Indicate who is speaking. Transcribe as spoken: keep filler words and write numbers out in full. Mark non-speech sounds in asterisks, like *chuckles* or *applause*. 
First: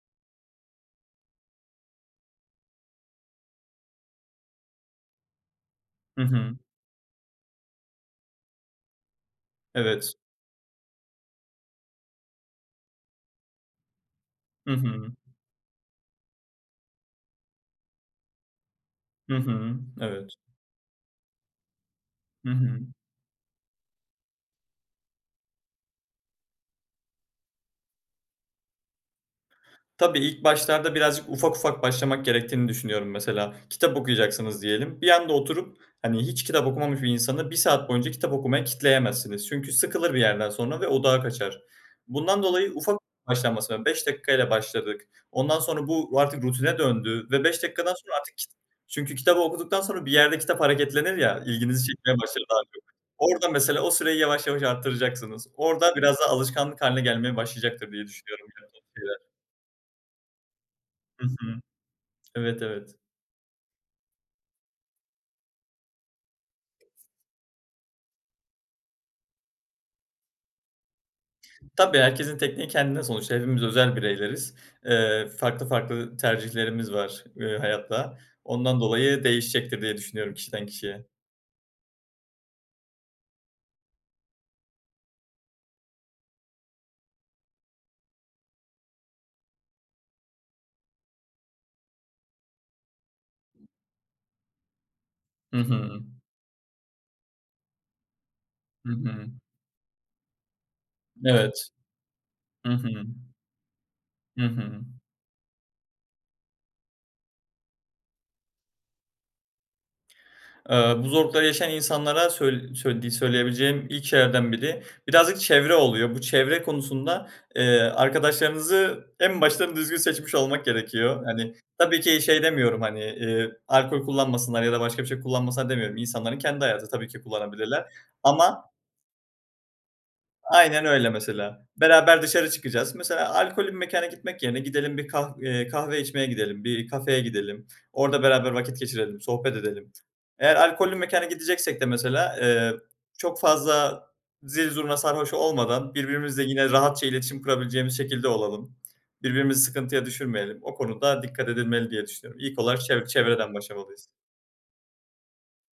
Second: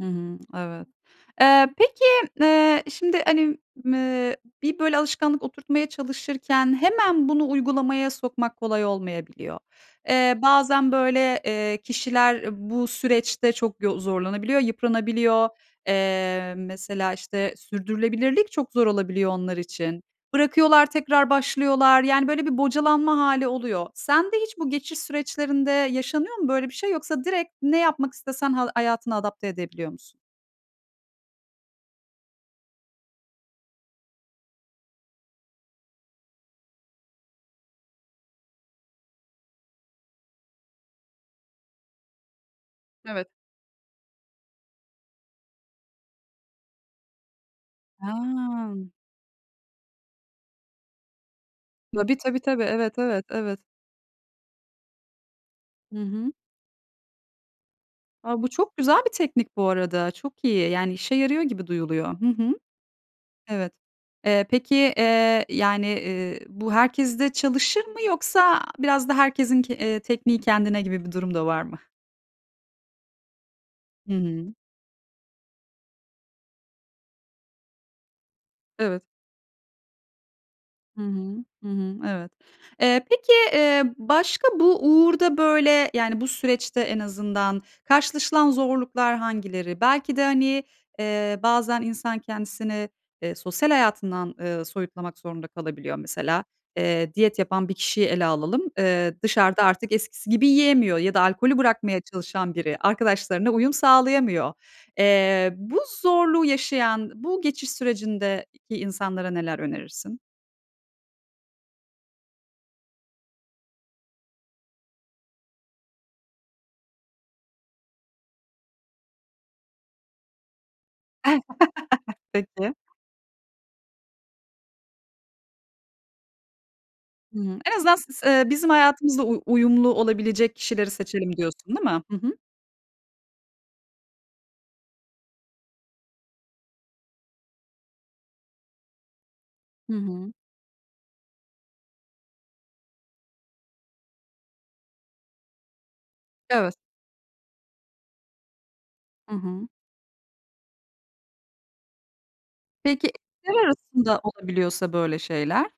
Speaker 1: Hı hı, evet. Eee, peki, eee, şimdi hani, mı bir böyle alışkanlık oturtmaya
Speaker 2: Hı hı.
Speaker 1: çalışırken hemen bunu uygulamaya sokmak kolay olmayabiliyor.
Speaker 2: Evet.
Speaker 1: Eee, bazen böyle, eee, kişiler bu süreçte çok yo zorlanabiliyor,
Speaker 2: Hı hı.
Speaker 1: yıpranabiliyor. Eee, mesela, işte sürdürülebilirlik çok zor olabiliyor
Speaker 2: Hı
Speaker 1: onlar
Speaker 2: hı,
Speaker 1: için.
Speaker 2: evet.
Speaker 1: Bırakıyorlar, tekrar başlıyorlar. Yani, böyle
Speaker 2: Hı
Speaker 1: bir
Speaker 2: hı.
Speaker 1: bocalanma hâli oluyor. Sende hiç bu geçiş süreçlerinde yaşanıyor mu böyle bir şey? Yoksa direkt ne yapmak istesen hal hayatına adapte edebiliyor musun?
Speaker 2: Tabii, ilk başlarda birazcık ufak, ufak başlamak gerektiğini düşünüyorum. Mesela, kitap okuyacaksınız diyelim. Bir anda oturup hani hiç kitap okumamış bir insanı bir saat boyunca kitap okumaya kitleyemezsiniz. Çünkü sıkılır bir yerden sonra ve odağı kaçar. Bundan dolayı ufak
Speaker 1: Evet.
Speaker 2: başlanması la Beş dakika ile başladık. Ondan sonra bu artık rutine döndü ve beş dakikadan sonra artık *unintelligible*
Speaker 1: He.
Speaker 2: Çünkü kitabı okuduktan sonra bir yerde kitap hareketlenir ya, ilginizi çekmeye
Speaker 1: Tabii, tabii,
Speaker 2: başlar daha
Speaker 1: tabii.
Speaker 2: çok.
Speaker 1: Evet, evet,
Speaker 2: Orada
Speaker 1: evet.
Speaker 2: mesela o süreyi yavaş, yavaş arttıracaksınız. Orada
Speaker 1: Hı
Speaker 2: biraz daha
Speaker 1: hı.
Speaker 2: alışkanlık hâline gelmeye başlayacaktır diye
Speaker 1: A,
Speaker 2: düşünüyorum.
Speaker 1: bu çok güzel bir
Speaker 2: *unintelligible*
Speaker 1: teknik bu arada. Çok iyi yani, işe
Speaker 2: Hı
Speaker 1: yarıyor
Speaker 2: hı.
Speaker 1: gibi duyuluyor. Hı hı.
Speaker 2: Evet, evet.
Speaker 1: Evet. Eee, peki, eee, yani, eee, bu herkeste çalışır mı yoksa biraz da herkesin ke eee, tekniği kendine gibi bir durum da var mı?
Speaker 2: Tabii, herkesin tekniği kendine, sonuçta hepimiz özel
Speaker 1: Hı hı.
Speaker 2: bireyleriz. Eee, farklı, farklı tercihlerimiz var, eee, hayatta. Ondan
Speaker 1: Evet.
Speaker 2: dolayı değişecektir diye düşünüyorum, kişiden
Speaker 1: Hı
Speaker 2: kişiye.
Speaker 1: hı. Hı hı. Evet. Eee, peki, eee, başka bu uğurda böyle, yani bu süreçte en azından karşılaşılan zorluklar hangileri? Belki de hani, eee, bazen insan kendisini, eee, sosyal hayatından, ııı, soyutlamak zorunda
Speaker 2: Hı
Speaker 1: kalabiliyor
Speaker 2: hı.
Speaker 1: mesela. Eee, diyet yapan bir kişiyi ele alalım.
Speaker 2: Hı
Speaker 1: Eee,
Speaker 2: hı.
Speaker 1: dışarıda artık eskisi gibi yiyemiyor ya da alkolü
Speaker 2: Evet.
Speaker 1: bırakmaya çalışan
Speaker 2: Hı
Speaker 1: biri,
Speaker 2: hı.
Speaker 1: arkadaşlarına uyum
Speaker 2: Hı
Speaker 1: sağlayamıyor.
Speaker 2: hı.
Speaker 1: Eee, bu zorluğu yaşayan, bu geçiş sürecindeki insanlara neler önerirsin?
Speaker 2: Eee, bu zorlukları yaşayan insanlara söy söylediği söyleyebileceğim ilk şeylerden biri, birazcık çevre oluyor. Bu çevre konusunda, eee, arkadaşlarınızı en baştan düzgün seçmiş olmak gerekiyor. Hani, tabii
Speaker 1: *chuckles*
Speaker 2: ki şey
Speaker 1: Peki.
Speaker 2: demiyorum, hani, eee, "Alkol kullanmasınlar." ya da "Başka bir şey kullanmasınlar." demiyorum. İnsanların kendi hayatı. Tabii ki
Speaker 1: Hıı, en
Speaker 2: kullanabilirler
Speaker 1: azından siz eee,
Speaker 2: ama
Speaker 1: bizim hayatımızla uy uyumlu olabilecek
Speaker 2: Aynen
Speaker 1: kişileri
Speaker 2: öyle
Speaker 1: seçelim
Speaker 2: mesela,
Speaker 1: diyorsun, değil mi? Hı
Speaker 2: beraber
Speaker 1: hı.
Speaker 2: dışarı çıkacağız. Mesela, alkollü bir mekana gitmek yerine gidelim bir kah eee, kahve içmeye gidelim, bir kafeye gidelim. Orada beraber vakit geçirelim, sohbet
Speaker 1: Hı
Speaker 2: edelim.
Speaker 1: hı.
Speaker 2: Eğer alkollü mekana gideceksek de mesela, eee, çok fazla zil zurna sarhoş olmadan, birbirimizle yine
Speaker 1: Evet.
Speaker 2: rahatça iletişim kurabileceğimiz şekilde olalım.
Speaker 1: Hı
Speaker 2: Birbirimizi
Speaker 1: hı.
Speaker 2: sıkıntıya düşürmeyelim. O konuda dikkat edilmeli diye düşünüyorum. İlk olarak çev
Speaker 1: Peki,
Speaker 2: çevreden
Speaker 1: eşler
Speaker 2: başlamalıyız.
Speaker 1: arasında olabiliyorsa böyle şeyler?